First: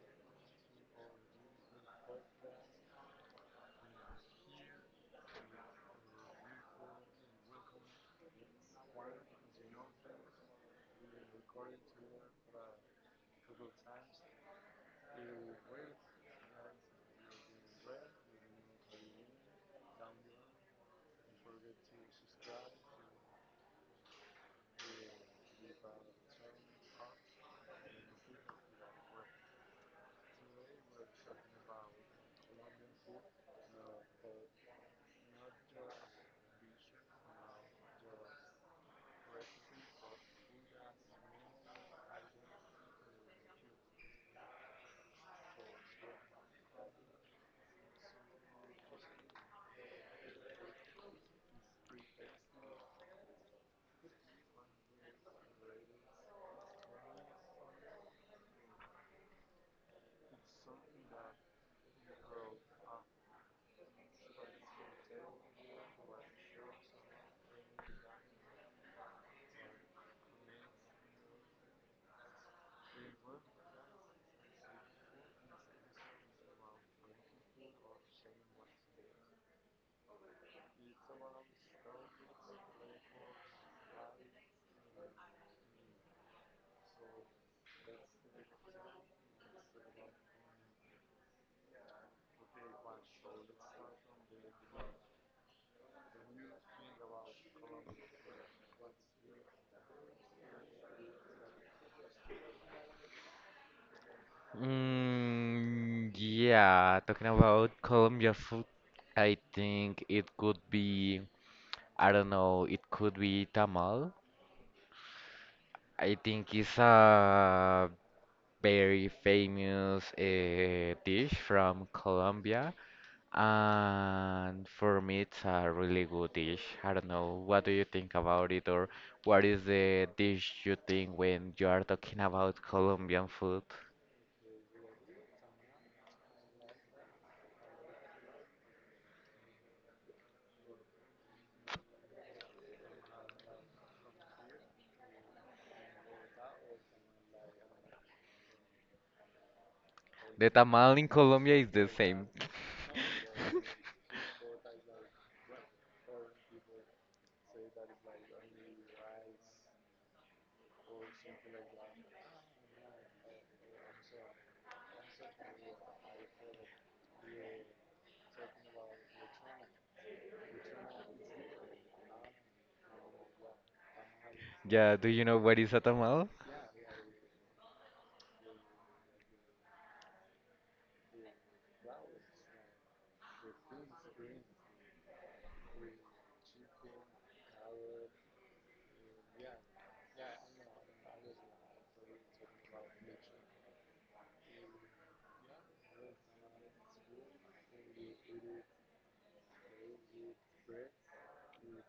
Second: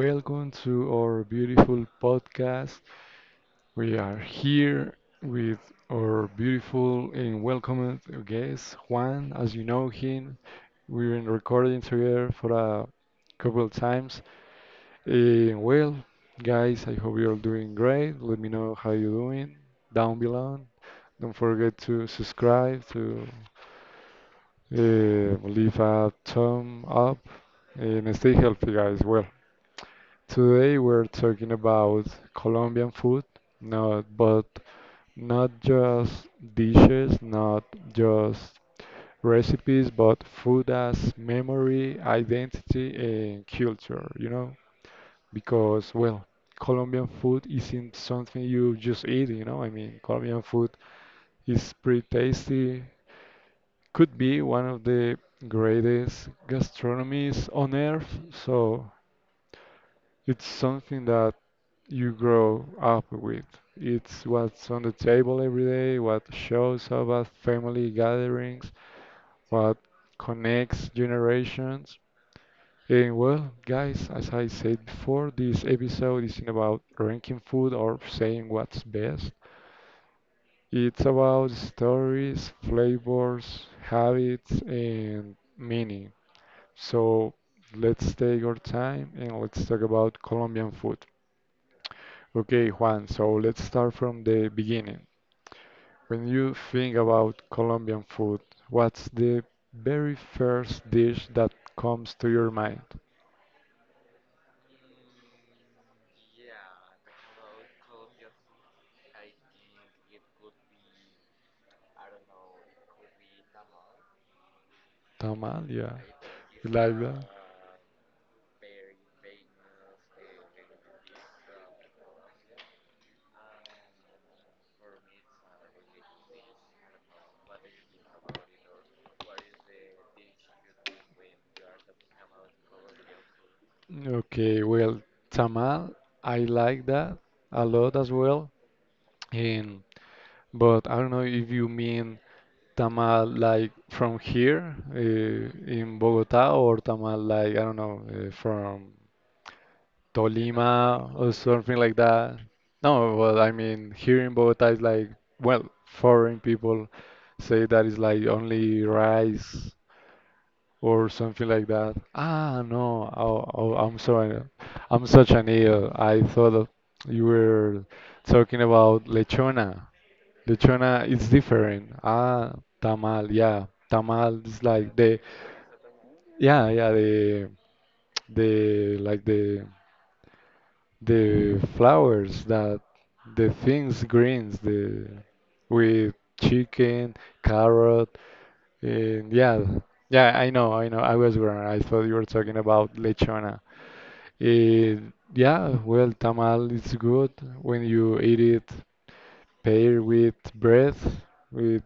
Welcome to our beautiful podcast. We are here with our beautiful and welcomed guest, Juan. As you know him, we've been recording together for a couple of times. Eh, well, guys, I hope you're doing great. Let me know how you're doing down below. Don't forget to subscribe, to leave a thumb up, and stay healthy, guys. Today we're talking about Colombian food, not but not just dishes, not just recipes, but food as memory, identity, and culture, you know? Because, well, Colombian food isn't something you just eat, I mean, Colombian food is pretty tasty, could be one of the greatest gastronomies on earth, so it's something that you grow up with. It's what's on the table every day, what shows up at family gatherings, what connects generations. And well, guys, as I said before, this episode isn't about ranking food or saying what's best. It's about stories, flavors, habits, and meaning. So let's take our time and let's talk about Colombian food. Okay, Juan, so let's start from the beginning. When you think about Colombian food, what's the very first dish that comes to your mind? Mm, yeah, talking about Colombia food, I think it could be, I don't know, it could be tamal. Tamal, yeah. I think You it's like that? a very famous dish from Colombia, and for me, it's a really good dish. I don't know, what do you think about it, or what is the dish you think when you are talking about Colombian food? Okay, well, tamal, I like that a lot as well. And but I don't know if you mean tamal like from here in Bogota or tamal like I don't know from The tamal in Tolima or Colombia is something the like same. that. No, well, I mean, here in Bogota is like, well, foreign people say that it's like only rice or something like that. Ah, no, oh, I'm sorry. I'm such an idiot. You were talking about lechona. Lechona is different. Ah, tamal, yeah. Tamal is Yeah, like do the, you know what is a tamal? Yeah, yeah, like the flowers that the things greens the with chicken carrot and yeah, yeah, I know, I know, I was wrong, I thought you were talking about lechona. Eh, yeah, well, tamal is good when you eat it paired with bread with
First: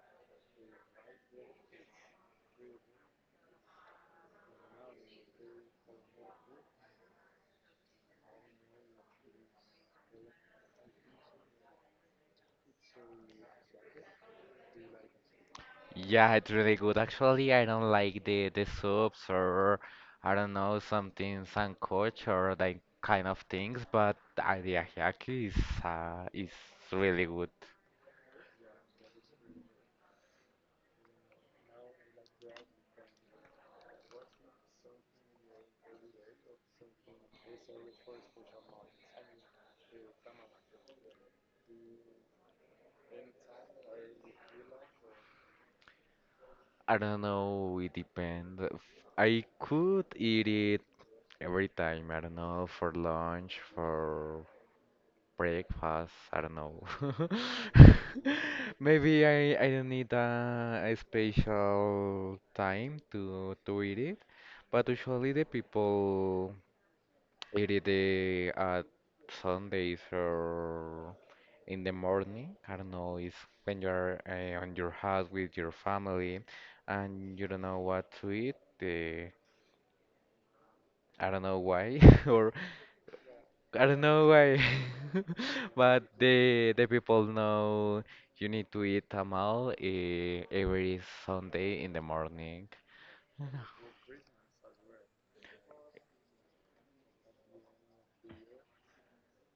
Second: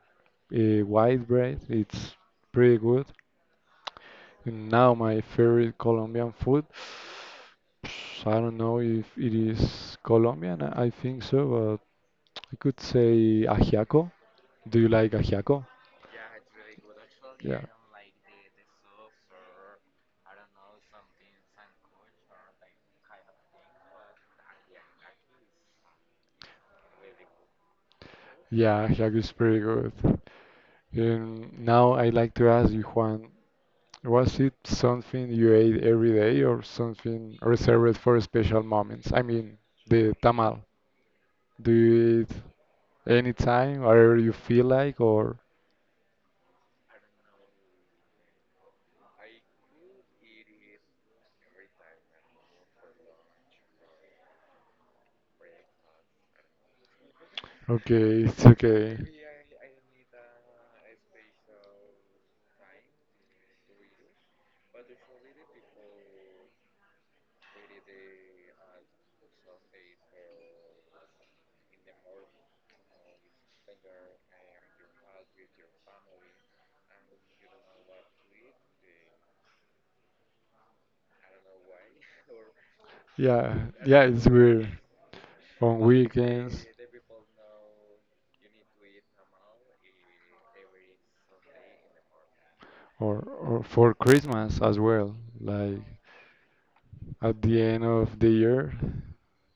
white bread. It's pretty good. And now my favorite Colombian food, I don't know if it is Colombian. I think so, I could say ajiaco. Do you like ajiaco? Yeah, it's really good. Actually, Yeah, I don't like the soups, or I don't know, something sancoch or that kind of things, but the ajiaco is really good. yeah, ajiaco is pretty good. Now I like to ask you, Juan, was it something you ate every day or something reserved for special moments? I mean, the tamal. Do you eat anytime, wherever you feel like, or I don't know, it depends. I could eat it every time. I don't know, for lunch, for breakfast. I don't know. okay, it's okay. Maybe I don't need a special time to eat it, but usually the people eat it at Sundays or in the morning. I don't know. It's when you're on your house with your family, and you don't know what to eat. I don't know why, or Yeah, I don't yeah, it's know why, weird. On but weekends. the people know you need to eat tamal every Sunday in the morning. Or for Christmas as well. Like at the end of the year,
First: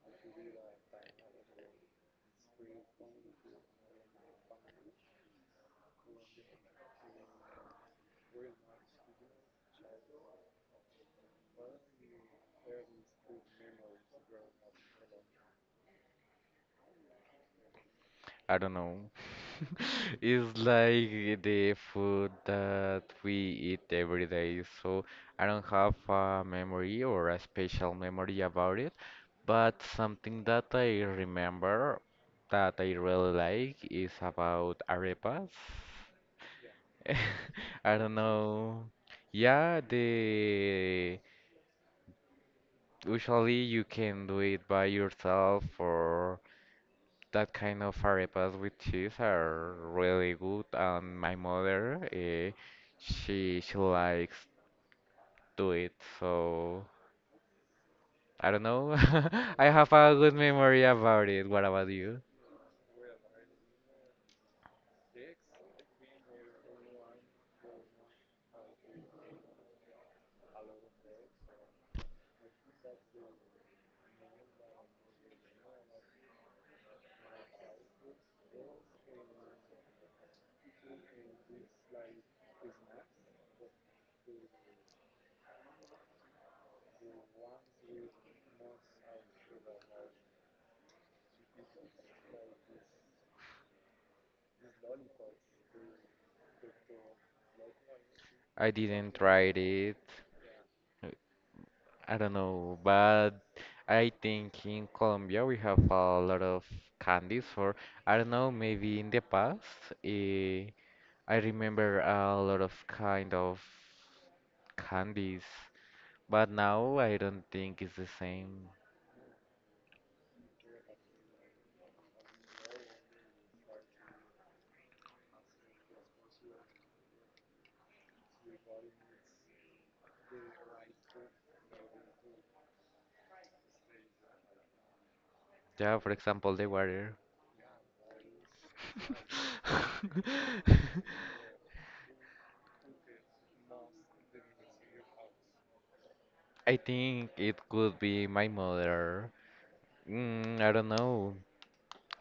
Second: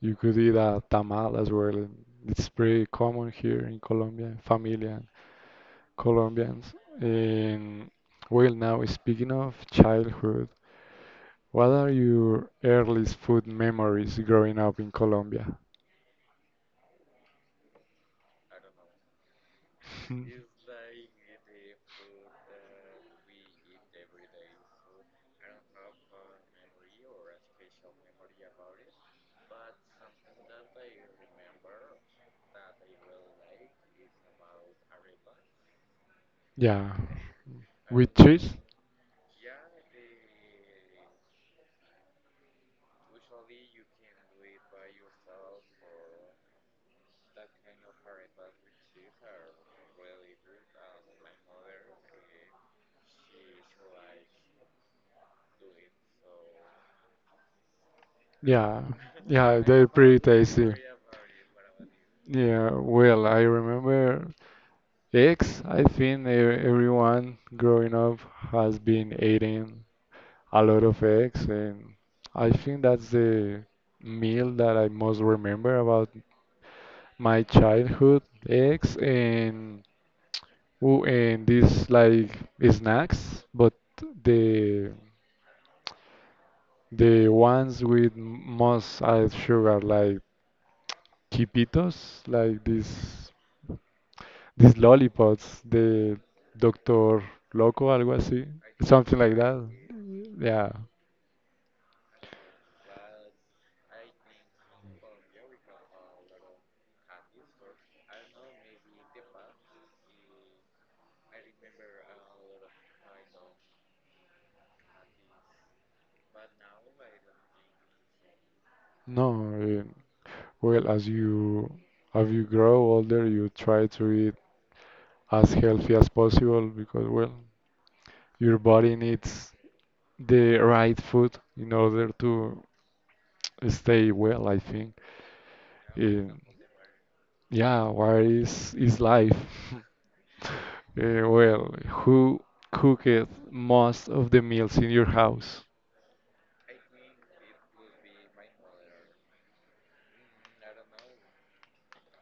you could eat a tamal as well. And it's pretty common here in Colombia, familia, Colombians. And well, now speaking of childhood, what are your earliest food memories growing up in Colombia? I don't know. It's like the food that we eat every day, so I don't have a memory or a special memory about it. But something that I remember that I really like is about arepas. Yeah, I with don't cheese? know. Yeah, the usually you can do it by yourself, or that kind of arepas with cheese are really good. And my mother, she likes do it. So I don't Yeah, know. yeah, I they're have a pretty good tasty. memory about it. What about you? Yeah, well, I remember eggs. I think everyone growing up has been eating a lot of eggs, and I think that's the meal that I most remember about my childhood. Eggs and ooh, and these like snacks, but the the ones with most added sugar, like Quipitos, like this. These lollipops, the Doctor Loco, algo así, I didn't something like try that. it. Yeah. I don't know, but I think in Colombia we have a lot of candies for, I don't know, maybe in the past, eh, I remember a lot of kind of candies, but now I don't think it's the same. No. eh, Well, as you grow older, you try to eat as healthy as possible because, well, your body needs the right food in order to stay well, I think. Yeah, for Eh, example, the water. yeah, what is life? Who cooked most of the meals in your house? I think it could be my mother. I don't know.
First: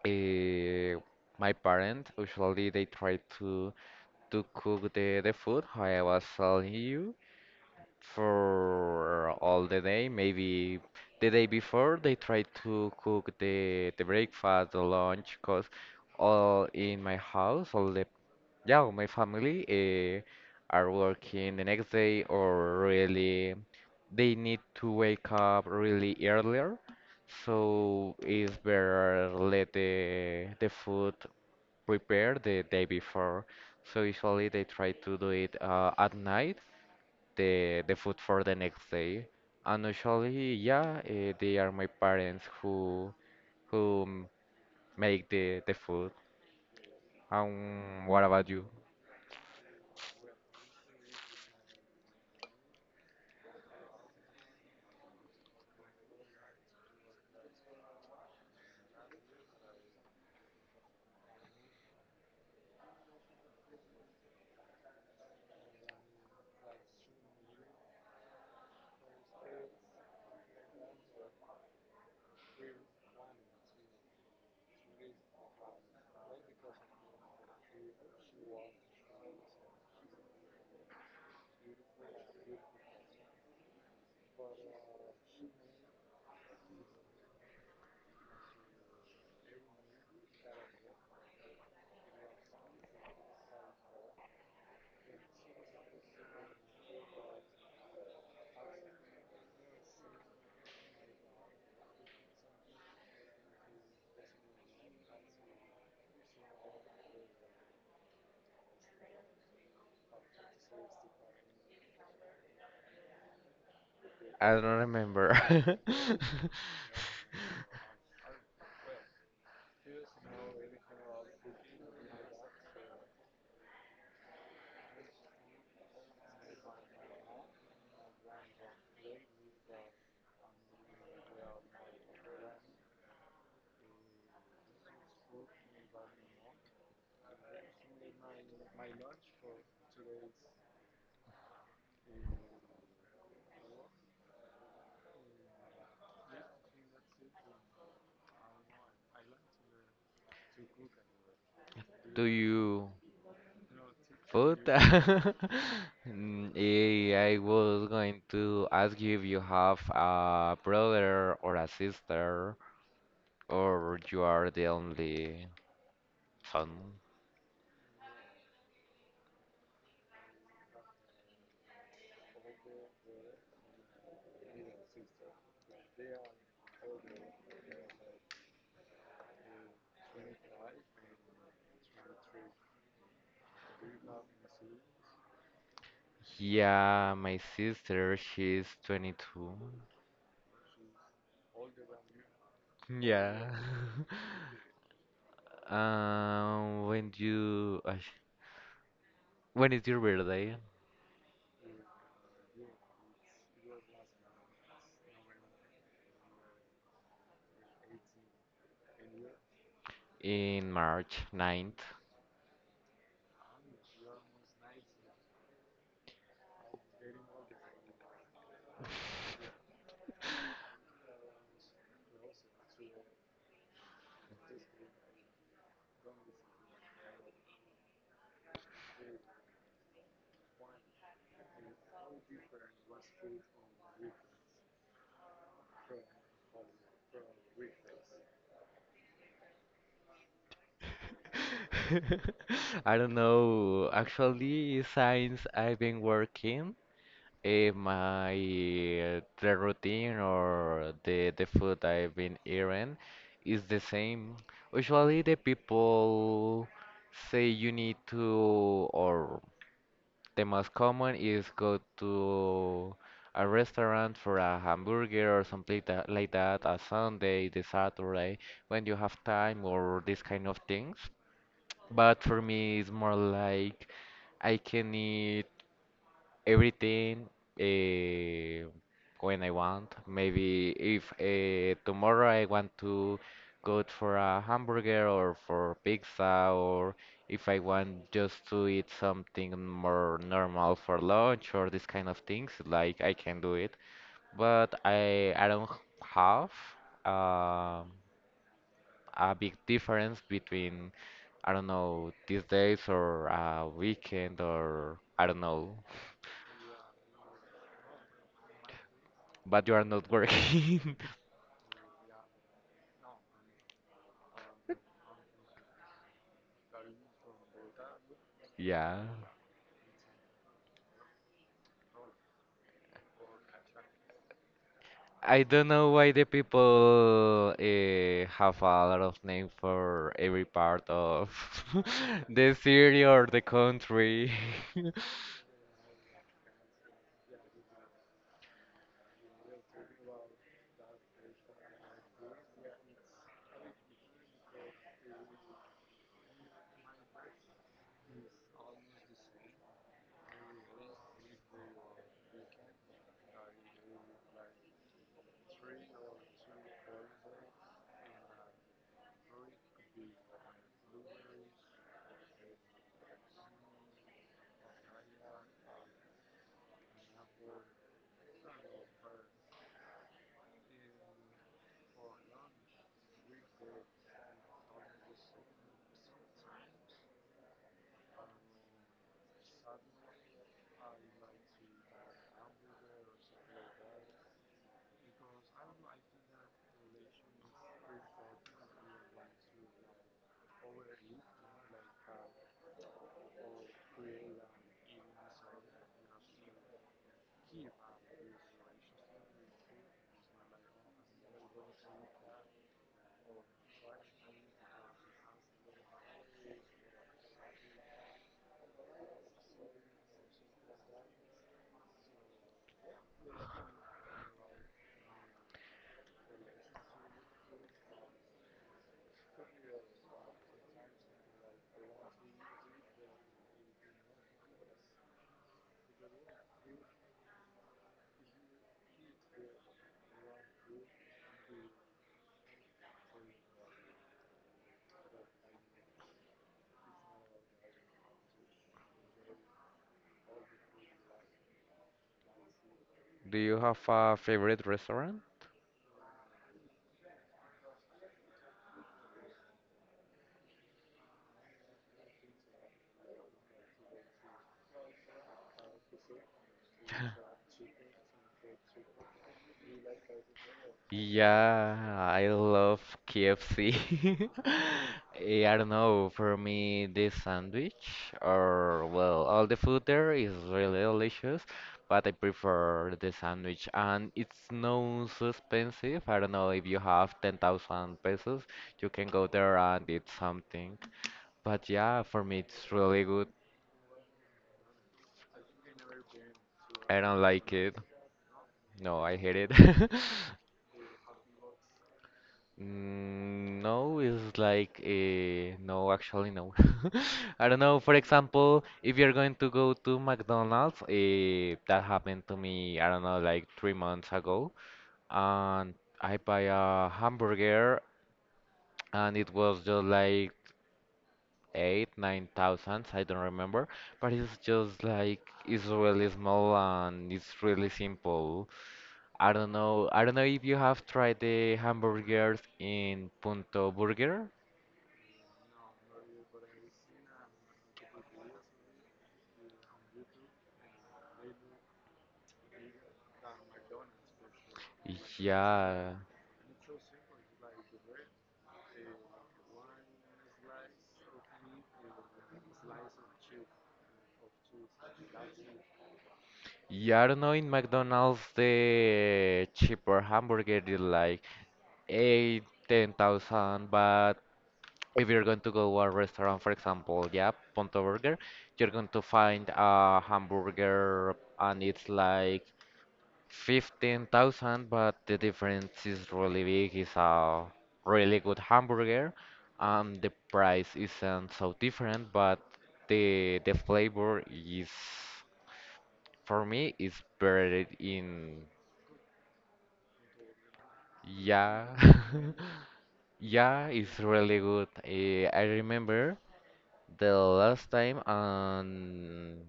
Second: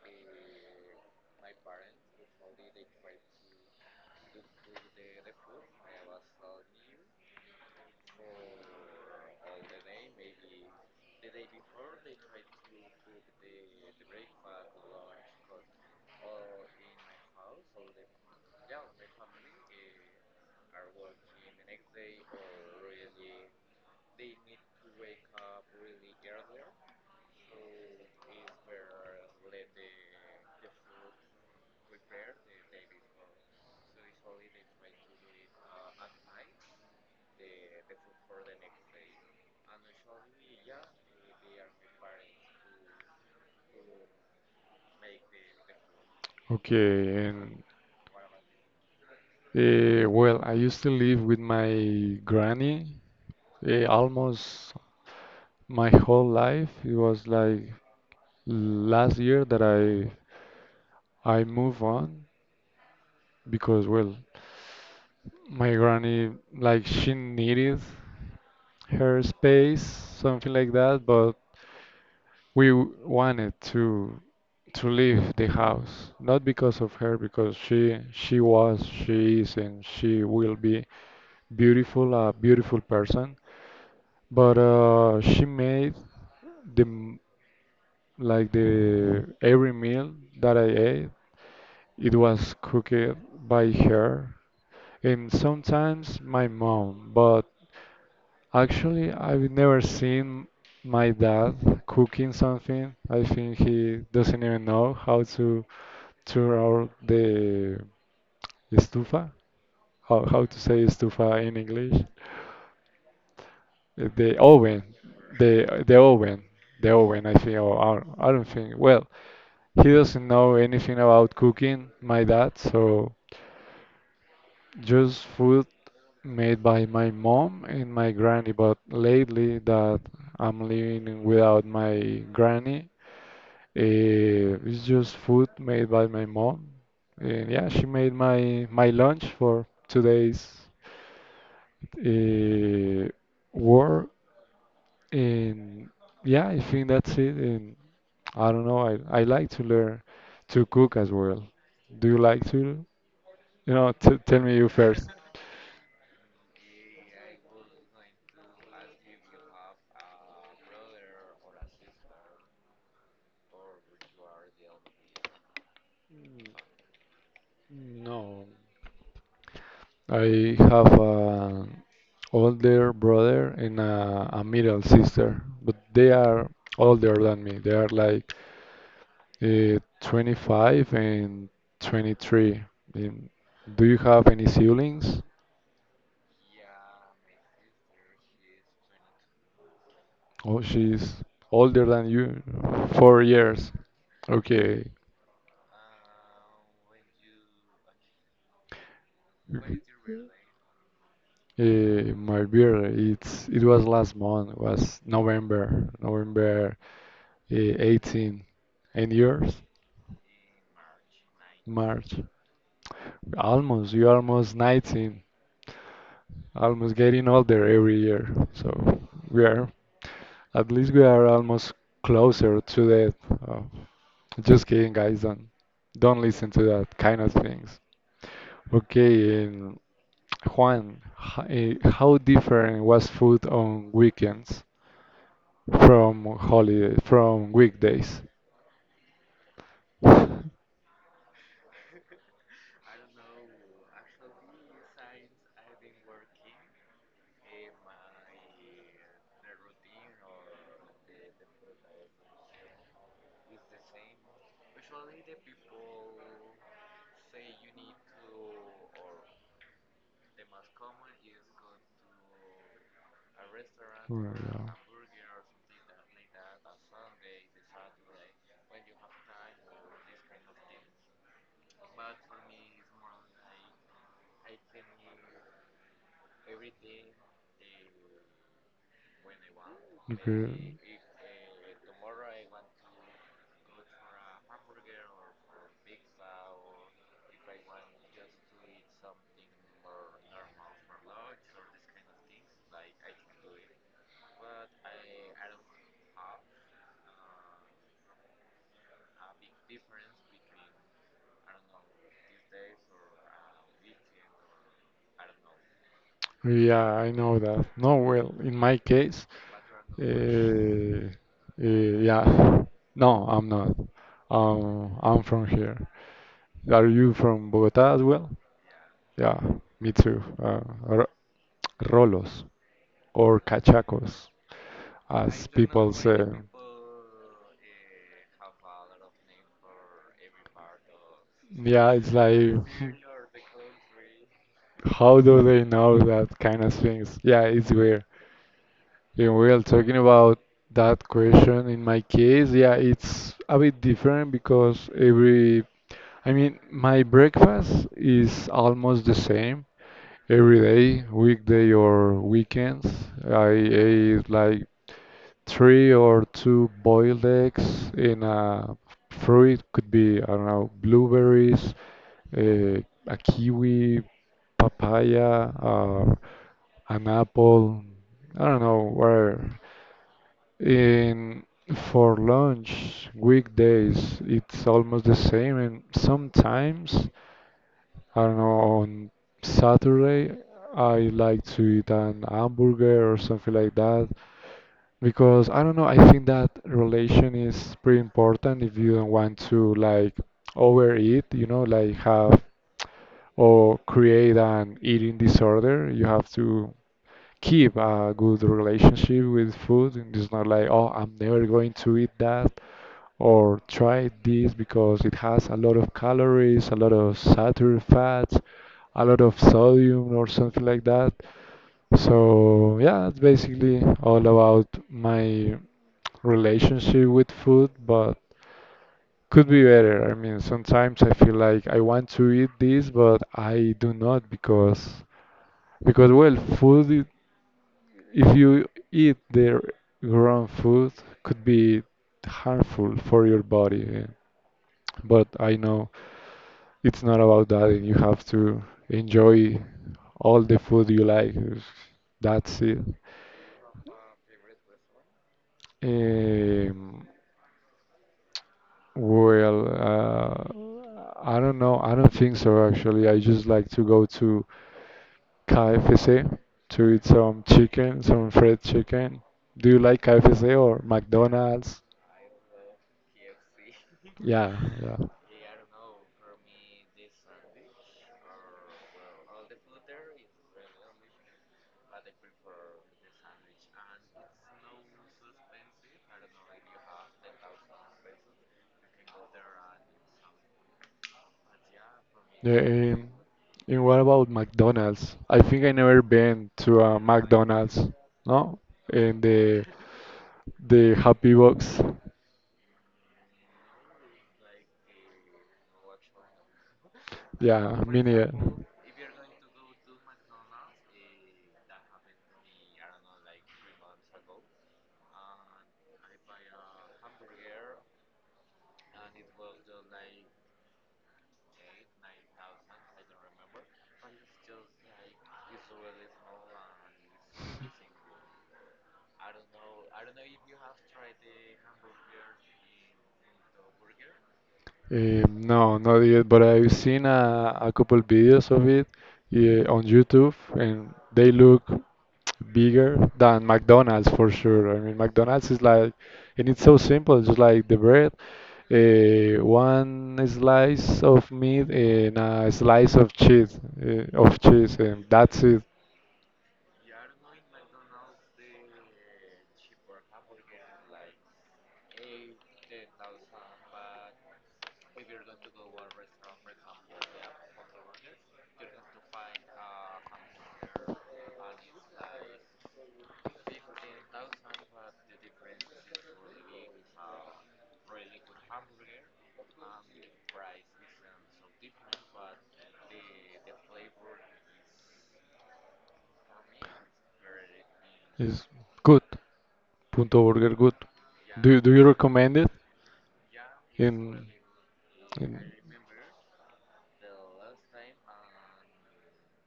Eh, my parents usually they try to cook the food, how I was telling you, for all the day. Maybe the day before they try to cook the breakfast, the lunch, cause all in my house, all the yeah, all my family are working the next day, or really they need to wake up really earlier. So it's better let the food prepare the day before. So usually they try to do it at night, the food for the next day. And usually, yeah, they are my parents who make the food. Okay, and What about you? Well, I used to live with my granny almost my whole life. It was like last year that I moved on because well, my granny like she needed her space, something like that, but wanted to leave the house, not because of her, because she was, she is, and she will be beautiful, a beautiful person. But she made the m- like the every meal that I ate, it was cooked by her and sometimes my mom. But actually, I've never seen my dad cooking something. I think he doesn't even know how to turn out the estufa. How to say estufa in English? The I don't oven, remember. the oven, the oven. I think or I don't think. Well, he doesn't know anything about cooking, my dad, so just food made by my mom and my granny. But lately that I'm living without my granny, it's just food made by my mom. And yeah, she made my lunch for today's uh, work. And yeah, I think that's it. And I don't know, I like to learn to cook as well. Do you Do like to? you You know, t tell me food? you first. I was going to ask you if you have a brother or a sister. Or you are the only N- son? No. I have an older brother and a middle sister, but they are older than me. They are like 25 and 23. And do you have any siblings? Yeah, my sister, she's 22. Oh, she's older than you, four Yeah. years. Okay. Um, when you, ay, when is your birthday? My birthday, it was last month, was November, November 18. And yours? In March 9th. March. Almost. You're almost 19. Almost getting older every year. So we are, at least we are almost closer to that. Uh, just kidding, guys. Don't listen to that kind of things. Okay, and Juan, how different was food on weekends from holiday, from weekdays? I don't know. Actually, since I've been working. Eh, my the routine or the food I've been eating is the same. Usually the people say you need to, or the most common is go to a restaurant Well, for a yeah. hamburger or something like that, a Sunday, the Saturday, when you have time or these kind of things. But for me it's more like I can eat everything uh, when I want. Maybe Okay. if tomorrow I want to go for a hamburger or for pizza, or if I want just to eat something more normal for lunch or this kind of things, like I can do it. But I don't have um a big difference between, I don't know, these days or a weekend, or I don't know. Yeah, I know that. No, well, in my case, But you are uh, not working. uh, yeah. No, I'm not. I'm from here. Are you from Bogota as well? Yeah. Yeah, me too. Rolos or cachacos, I as don't know people why say. the people have a lot of name for every part of Yeah, it's the like, city or the country. how do they know that kind of things? Yeah, it's weird. And we are talking about that question. In my case, yeah, it's a bit different because every, I mean, my breakfast is almost the same every day, weekday or weekends. I ate like three or two boiled eggs in a fruit could be I don't know blueberries, uh, a kiwi, papaya, an apple. I don't know where. In For lunch weekdays it's almost the same, and sometimes I don't know on Saturday I like to eat an hamburger or something like that. Because I don't know, I think that relation is pretty important if you don't want to like overeat, you know, like have or create an eating disorder. You have to keep a good relationship with food and it's not like, oh, I'm never going to eat that or try this because it has a lot of calories, a lot of saturated fats, a lot of sodium or something like that. So yeah, it's basically all about my relationship with food, but could be better. I mean, sometimes I feel like I want to eat this, but I do not because well, if you eat the wrong food could be harmful for your body. Yeah. But I know it's not about that, and you have to enjoy all the food you like. That's it. Do you have a favorite restaurant? Um, I don't know. I don't think so, actually. I just like to go to KFC to eat some chicken, some fried chicken. Do you like KFC or Yeah, McDonald's? I love KFC. Yeah, yeah. I don't know, for me, this sandwich, or, well, all the food there is really delicious, but I prefer the sandwich. And it's not so expensive. I don't know, if you have 10,000 pesos, you can go there and eat something. But yeah, for me, Yeah, it's really good. and what about McDonald's? I think I never been to a I don't like it. McDonald's, no? No, I And hate it. The Happy Box. No, it's like no, actually no. I don't know. Yeah, For me neither. example, if you're going to go to McDonald's, that happened to me, I don't know, like 3 months ago, and I buy a hamburger, and it was just like eight, 9,000. I don't remember, but it's just like it's really small and it's really simple. I don't know. I don't know if you have tried the hamburgers in Punto Burger. No, not yet, but I've seen a couple videos of it yeah, on YouTube, and they look bigger than McDonald's for sure. I mean, McDonald's is like, Yeah. and it's so simple, just like the bread, one slice of meat and a slice of cheese, and that's it. Yeah, I don't know, in McDonald's the cheaper hamburger is like eight, 10,000, but if you're going to go to a restaurant, for example, yeah, Ponto Burger, you're going to find a hamburger and it's like 15,000, but the difference is really big. It's a really good hamburger, and the price isn't so different, but the flavor is for me, it's buried in, It's good. Punto Burger, good. Yeah. Do you recommend it? Yeah, it's In really good. I And, remember the last time, and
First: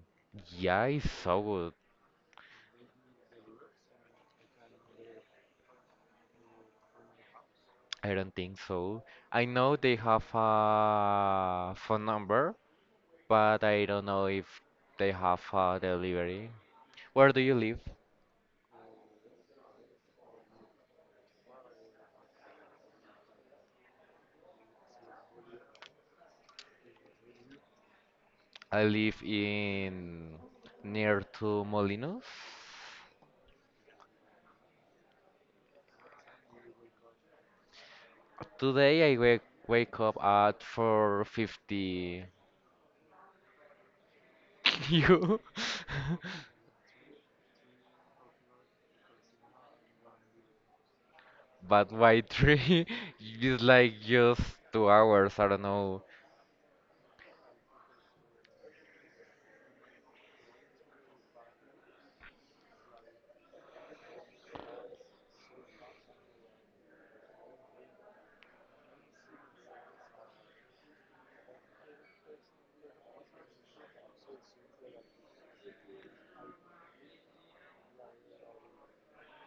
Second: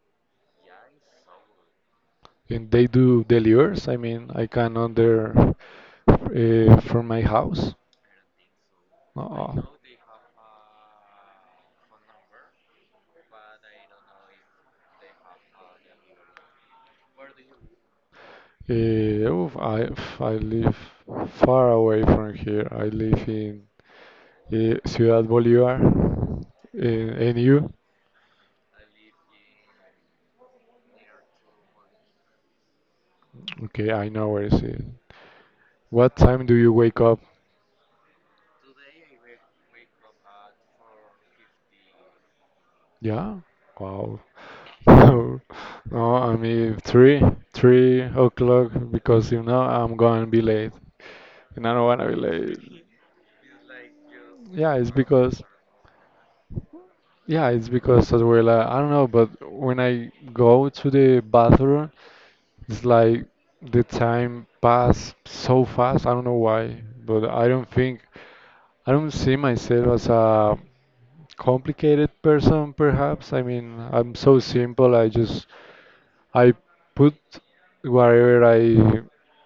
yeah, it's so good. and they do deliveries. I mean, I can order from my house. I don't think so. I Uh, know they have a phone number, but I don't know if they have a delivery. Where do you live? I live far away from here. I live in Ciudad Bolívar. And you? I live in near to Molinos. Okay, I know where is it. What time do you wake up? Today I wake up at 4:50. Yeah? Wow. You, No, no, I mean three, 3 o'clock because you know I'm gonna be late, and I don't but wanna be why late. three? It's like just Yeah, two it's hours. because I don't know. yeah, it's because as well. I don't know, but when I go to the bathroom, it's like the time pass so fast. I don't know why, but I don't think I don't see myself as a complicated person. Perhaps I mean I'm so simple. I just I put whatever I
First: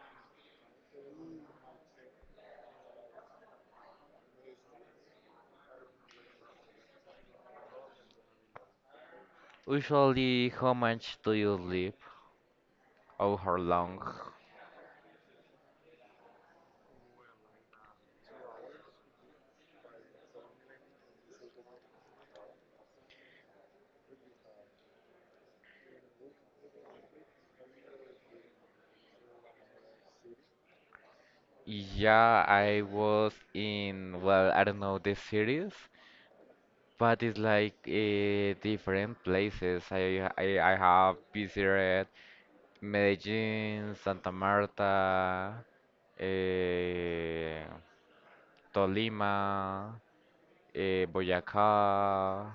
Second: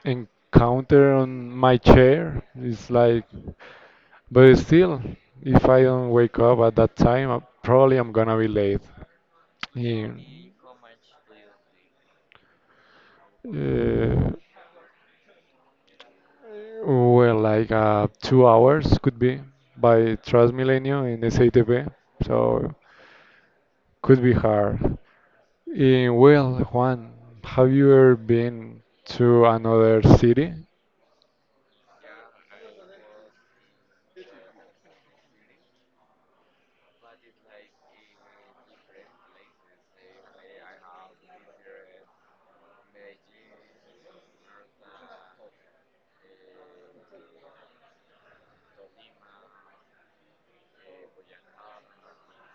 encounter on my chair. It's like. But still, if I don't wake up at that time, probably I'm gonna be late. Yeah. Usually, how much do you sleep? Or how long? Uh, like 2 hours could be by Transmilenio in SATP, so could be hard. Juan, have you ever been to another city? Yeah, I was in, well, I don't know the cities, but it's like different places. I have visited Medellin, Santa Marta, eh, Tolima, Boyacá.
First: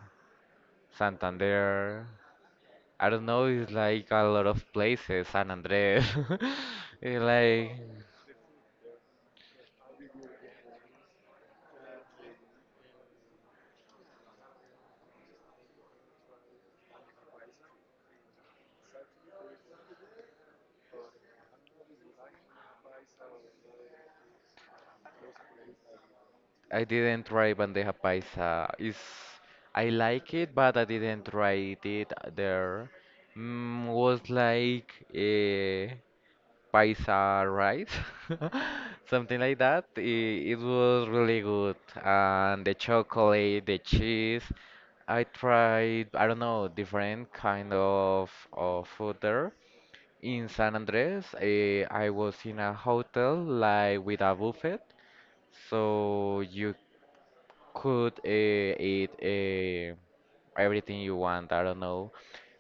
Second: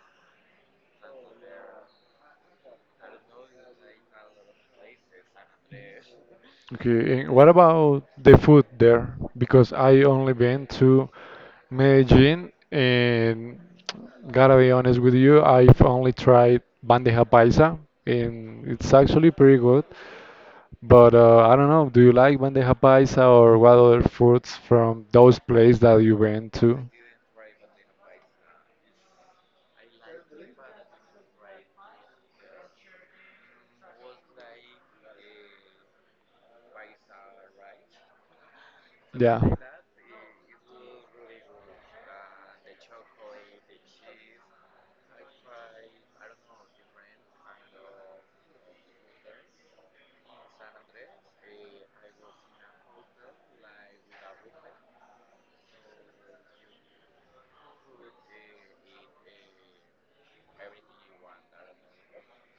Santander. I don't know, it's like a lot of places, San Andres. Okay, and what Like, about the food there? Because I only been to Medellin and gotta be honest with you, I've only tried bandeja paisa and it's actually pretty good. But I don't know, do you like bandeja paisa or what other foods from those places that you went to? I didn't try bandeja paisa. It's, I like it, but I didn't try it there. Was like a paisa rice, Yeah. something like that. It was really good. And the chocolate, the cheese. I tried, I don't know, different kind of food there. In San Andres, I was in a hotel like with a buffet, so you could eat everything you want. I don't know,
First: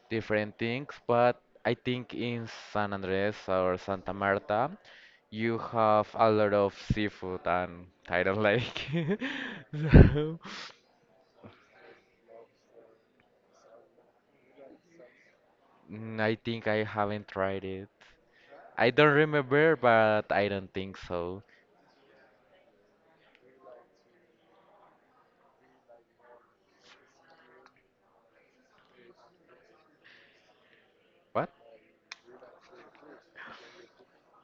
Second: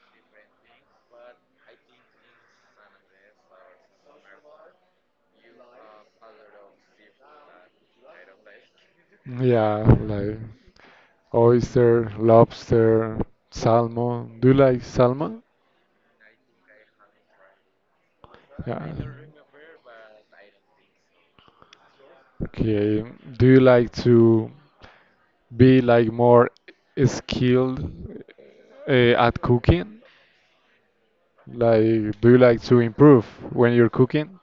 different things, but I think in San Andres or Santa Marta, you have a lot of seafood, and I don't like. it. Yeah, So, like oyster, lobster, salmon. Do you like salmon? I think I haven't tried it. I Yeah. don't remember, but I don't think so. Okay. Do you like to be like more skilled at cooking? What? Like, do you like to improve when you're cooking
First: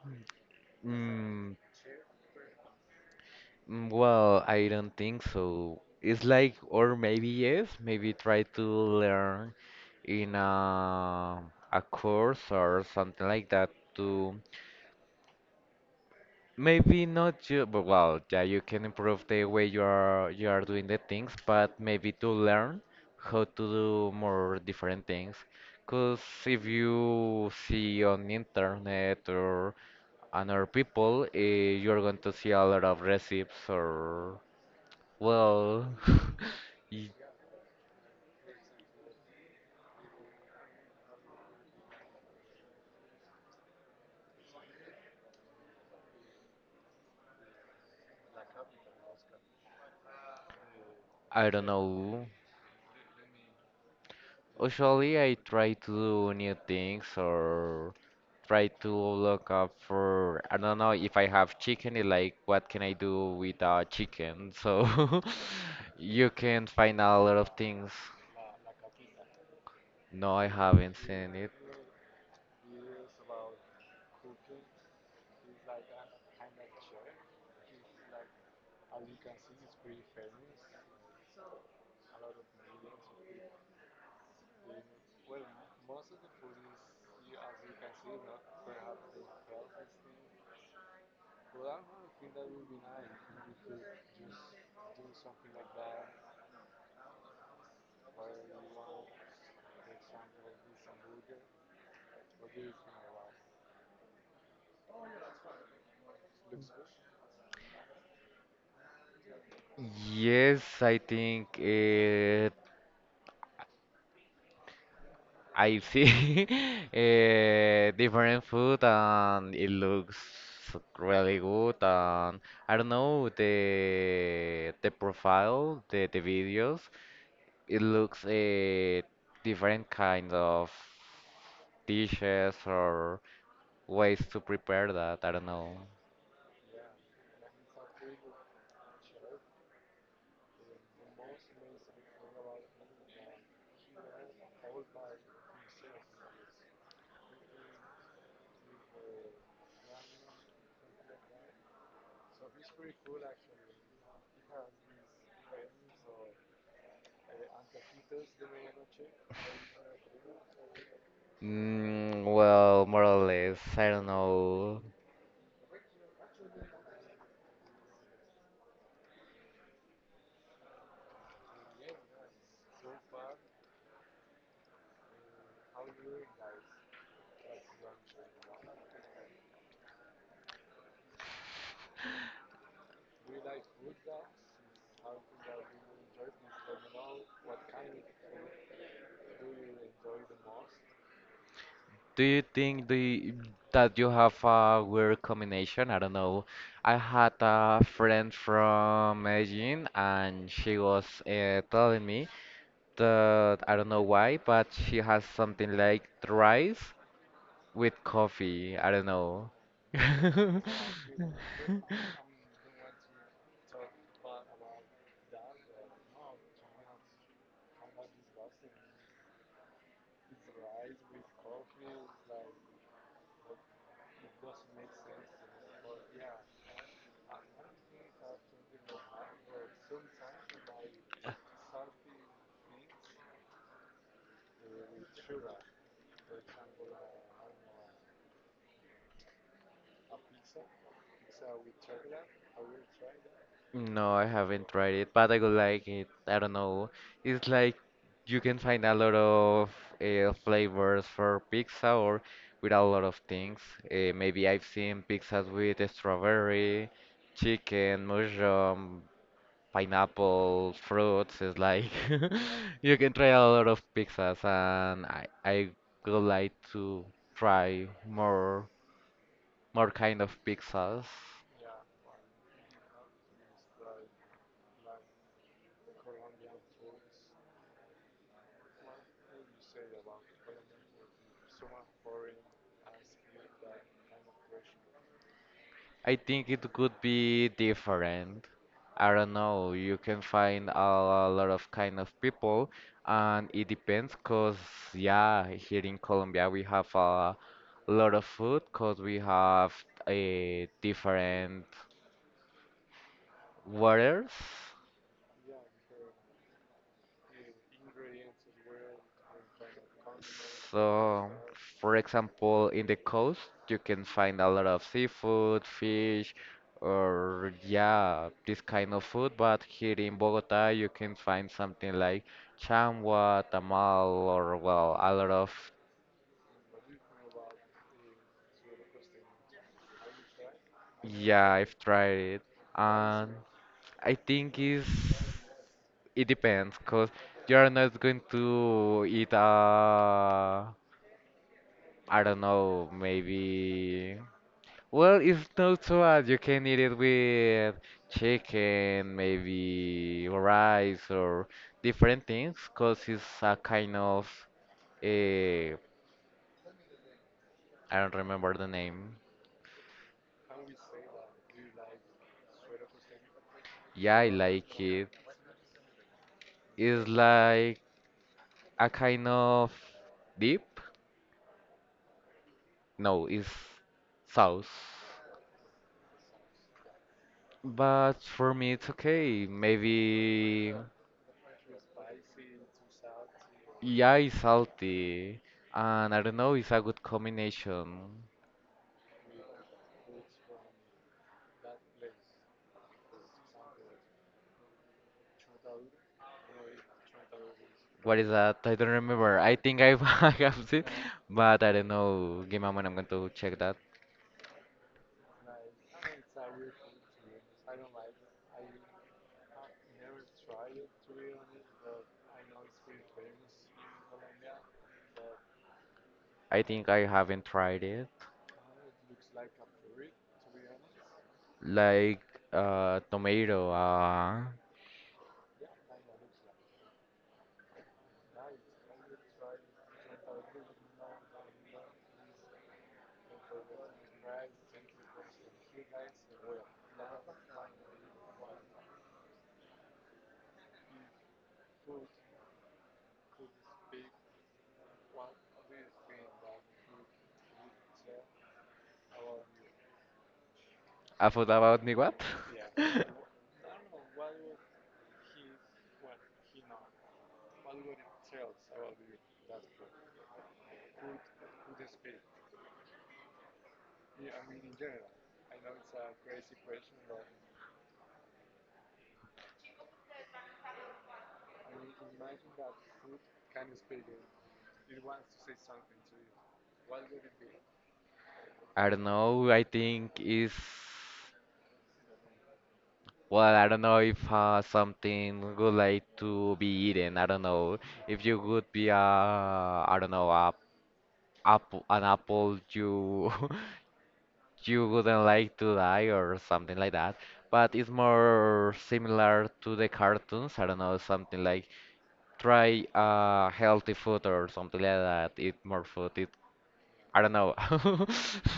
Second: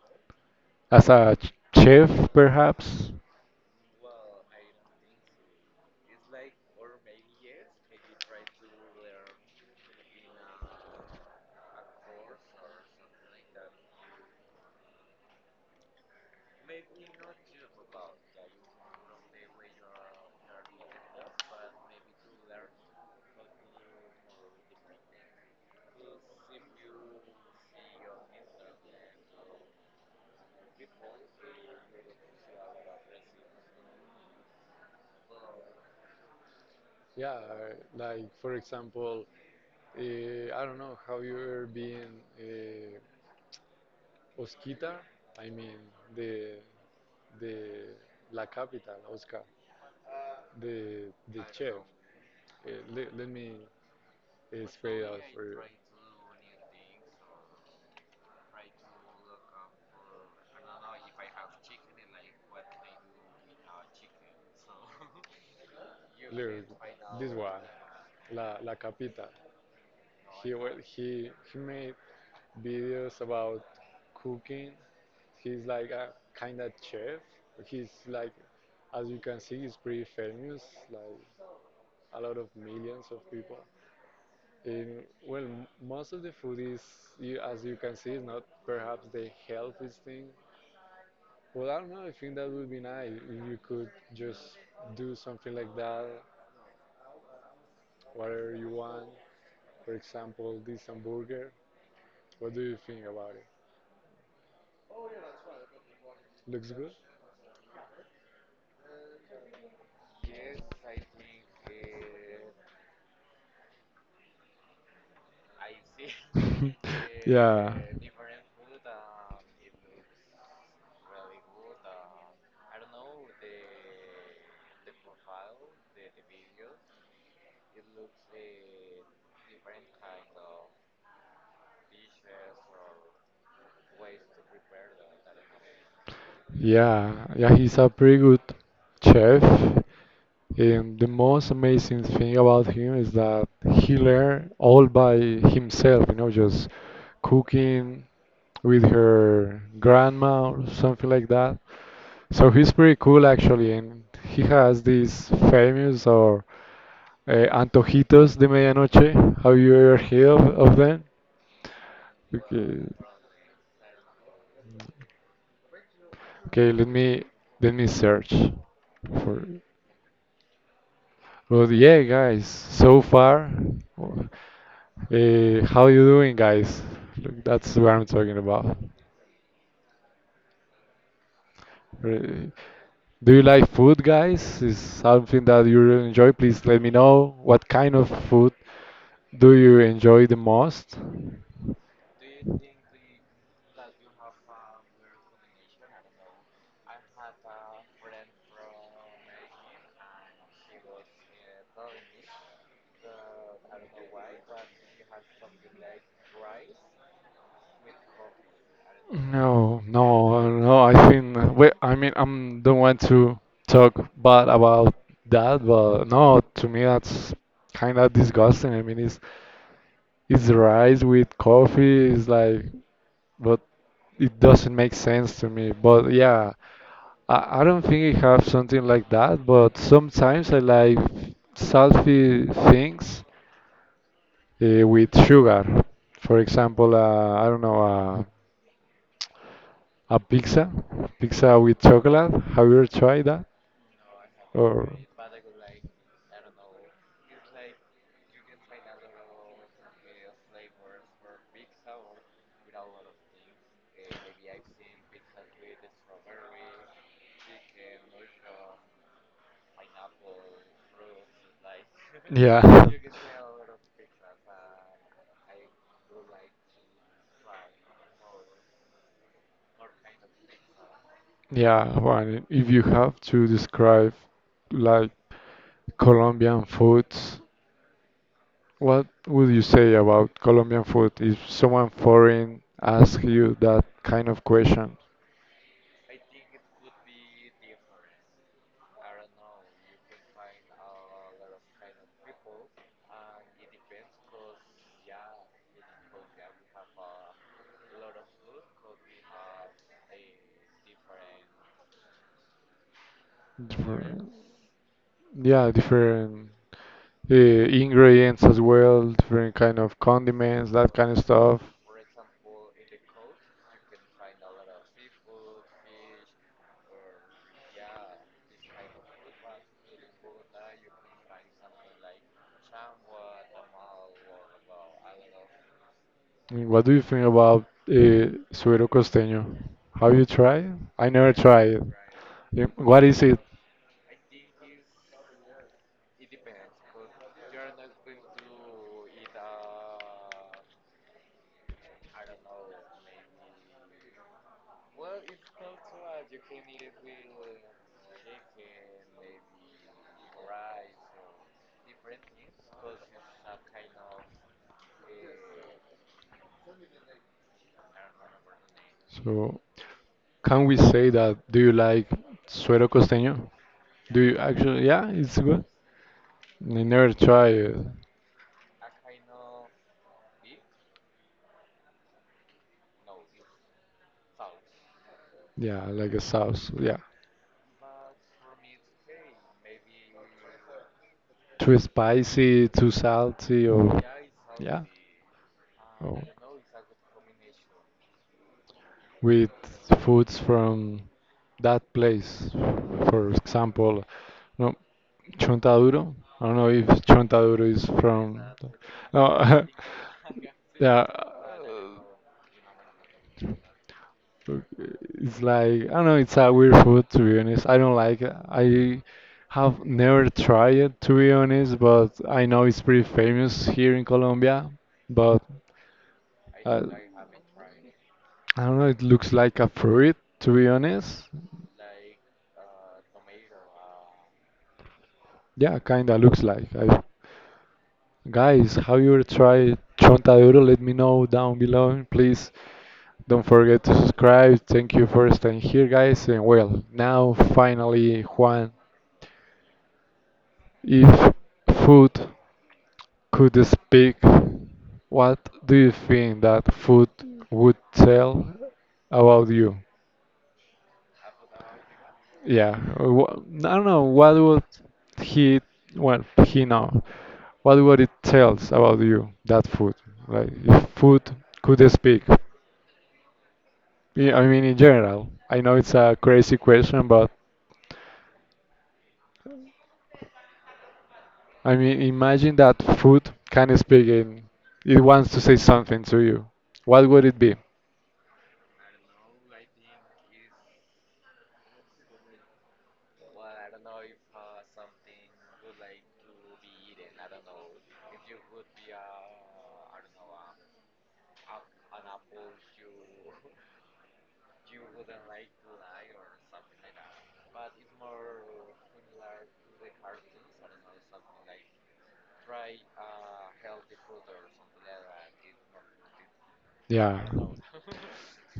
as a Mm, chef, perhaps? Well, I don't think so. It's like, or maybe yes, maybe try to learn in a course or something like that, to maybe not you, but well, yeah, you can improve the way you are doing the things, but maybe to learn how to do more different things. Because if you see on internet or other people, you're going to see a lot of recipes, or well. y- Yeah, like for example, I don't know, have you ever been uh, Osquita? I mean, the the la capital, Oscar, the I don't chef. know. Let me spell it out Usually I for you. try to do new things, or try to look up for, I don't know, if I have chicken, it's like what can I do with chicken? So you Look, can find a this lot of one. things. La, La Capita. No, I haven't seen it. He made videos about cooking. He's like a kind of chef. He's like, as you can see, he's pretty famous, like a lot of millions of people. And well, most of the food is, you, as you can see, is not perhaps the healthiest thing. Well, I don't know. I think that would be nice if you could just do something like that, whatever you want. For example, this hamburger. What do you think about it? Looks good? Yes, I think I see different food, and it looks really good, and I don't know, the profile, the videos, it looks different kind of dishes or ways to prepare that I don't know. Yeah, yeah, he's a pretty good chef. And the most amazing thing about him is that he learned all by himself, just cooking with her grandma or something like that. So he's pretty cool actually, and he has these famous or antojitos de medianoche. Have you ever heard of them? Mm, Okay, well, more or less, I don't know. okay, let me search for. But yeah, guys, so far, w- how you doing, guys? Look, that's what I'm talking about. Re- Do you like food, guys? Is something that you really enjoy? Please let me know what kind of food do you enjoy the most. Do you think the that you have a weird combination? I don't know. I had a friend from Medellin, and she was telling me that, I don't know why, but she has something like rice with coffee. I don't know. No, no, no. I think well, I mean I'm don't want to talk bad about that, but no, to me that's kind of disgusting. I mean, it's rice with coffee. It's like, but it doesn't make sense to me. But yeah, I don't think I have something like that. But sometimes I like salty things with sugar. For example, I don't know, a pizza, pizza with chocolate. Have you ever tried that? No, I haven't Or tried it, but I would like it. I don't know. It's like you can find a lot of flavors for pizza or with a lot of things. Maybe I've seen pizzas with strawberry, chicken, mushroom, pineapple, fruits. It's like yeah. you can try a lot of pizzas, and I would like to try more kind of pizzas. Yeah, well, if you have to describe like Colombian food, what would you say about Colombian food if someone foreign asks you that kind of question? I think it could be different. I don't know. You can find a lot of kind of people, and it depends. Cause yeah, here in Colombia we have a lot of food. Cause we have a different Different, waters. yeah, different ingredients as well, different kind of condiments, that kind of So, stuff. for example, in the coast, you can find a lot of seafood, fish, or yeah, this kind of food. But here in Bogota, you can find something like changua, tamal, or, well, a lot of. Mm, what do you think about suero costeño? Have you tried? I never Yeah, tried I've it. tried it, Yeah, what is and it? I think is it depends, cause you are not going to eat I don't know, maybe. Well, it's not so bad. You can eat it with chicken, maybe rice, or different things, cause it's a kind of. I I don't remember the name. So can we say that do you like suero costeño? Yeah, Do I you like actually? Yeah, it. it's good. I It's never tried it. like a kind of dip. No, it's sauce. Yeah, like a sauce. Yeah, But for me, it's okay. Maybe, too spicy, too salty, or yeah, it's yeah. salty, and Oh, I don't know. It's a good combination. with foods from that place. For example, no, Chontaduro. I don't know if Chontaduro is What is from. that? I don't No, remember. I think I've I have seen, yeah. but I don't know. Give me a moment. I'm going to check that. It's like I don't know. It's a weird food to be honest. I don't like it. I have never tried it to be honest, but I know it's pretty famous here in Colombia. But I I, think I haven't tried it. I don't know, it looks like a fruit, to be honest. Like tomato. Uh, Yeah, kinda looks like. I, guys, have you ever tried Chontaduro? Let me know down below. Please don't forget to subscribe. Thank you for staying here, guys. And well, now finally, Juan, if food could speak, what do you think that food would tell about you? a food about me what? Yeah, I don't know what would he, well, he know, what would it tells about you, that food? Like, if food could speak. Yeah, I mean, in general, I know it's a crazy question, but I mean, imagine that food can speak and it wants to say something to you. What would it be? I don't know. I think is well. I don't know if something would like to be eaten. I don't know if you would be I don't know, a apple an apple. You you wouldn't like to die or something like that. But it's more similar to the cartoons. I don't know, something like try healthy food or something like that. Eat more food. Yeah, I don't know.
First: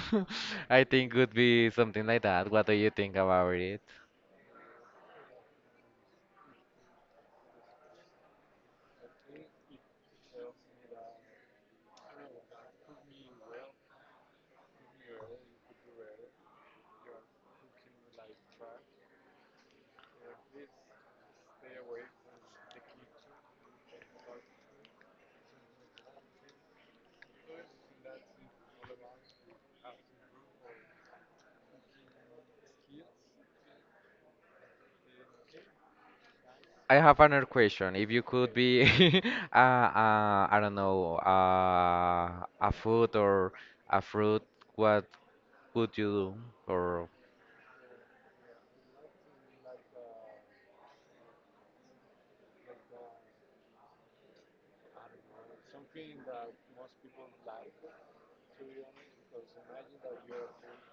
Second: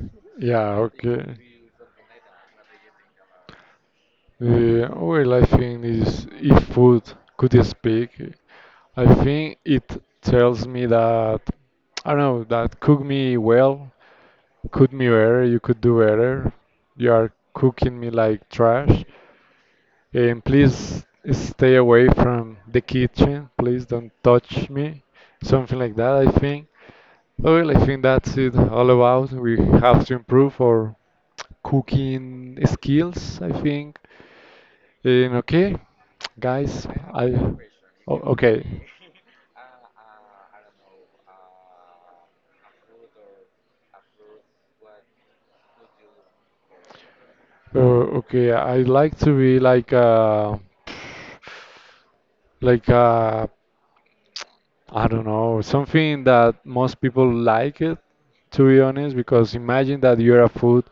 yeah, I think okay. could be something like that. What do you think about it? The other I think is if food could speak, I think it tells me that I don't know that cook me well, cook me better, you could do better. You are cooking me like trash, and please stay away from the kitchen. Please don't touch me. Something like that, I think. Well, I think that's it all about. We have to improve our cooking skills, I think. Okay, guys, I have I. another question. If Oh, you could okay. be, I don't know, a food or a fruit, what would you do? Or Okay, I like to be like a I don't know, something that most people like it, to be honest, because imagine that you're a food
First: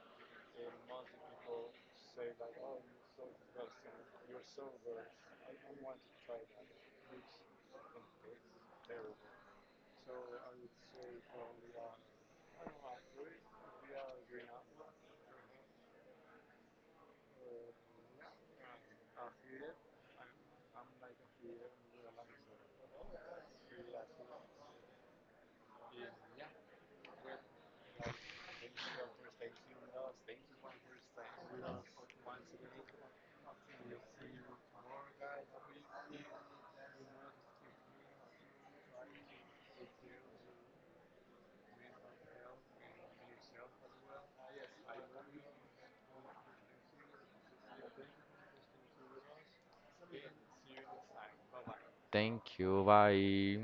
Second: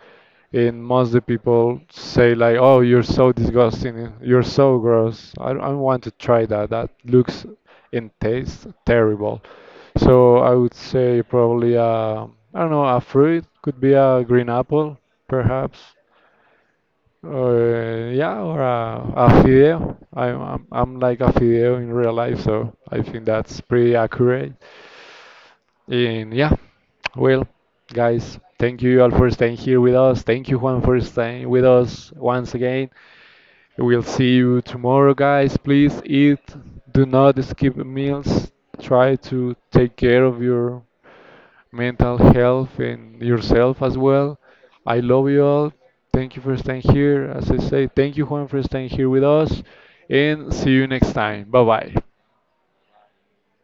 and most the people say like, "Oh, you're so disgusting, you're so gross. I don't want to try that. That looks and tastes terrible." So I would say probably I don't know, a fruit could be a green apple, perhaps. Or yeah, or a fideo. I'm like a fideo in real life, so I think that's pretty accurate. And yeah, well, guys, thank you all for staying here with us. Thank you, Juan, for staying with us once again. We'll see you tomorrow, guys. Please eat. Do not skip meals. Try to take care of your mental health and yourself as well. I love you all. Thank you for staying here. As I say, thank you, Juan, for staying here with us. And see you next time. Bye bye. thank you, bye.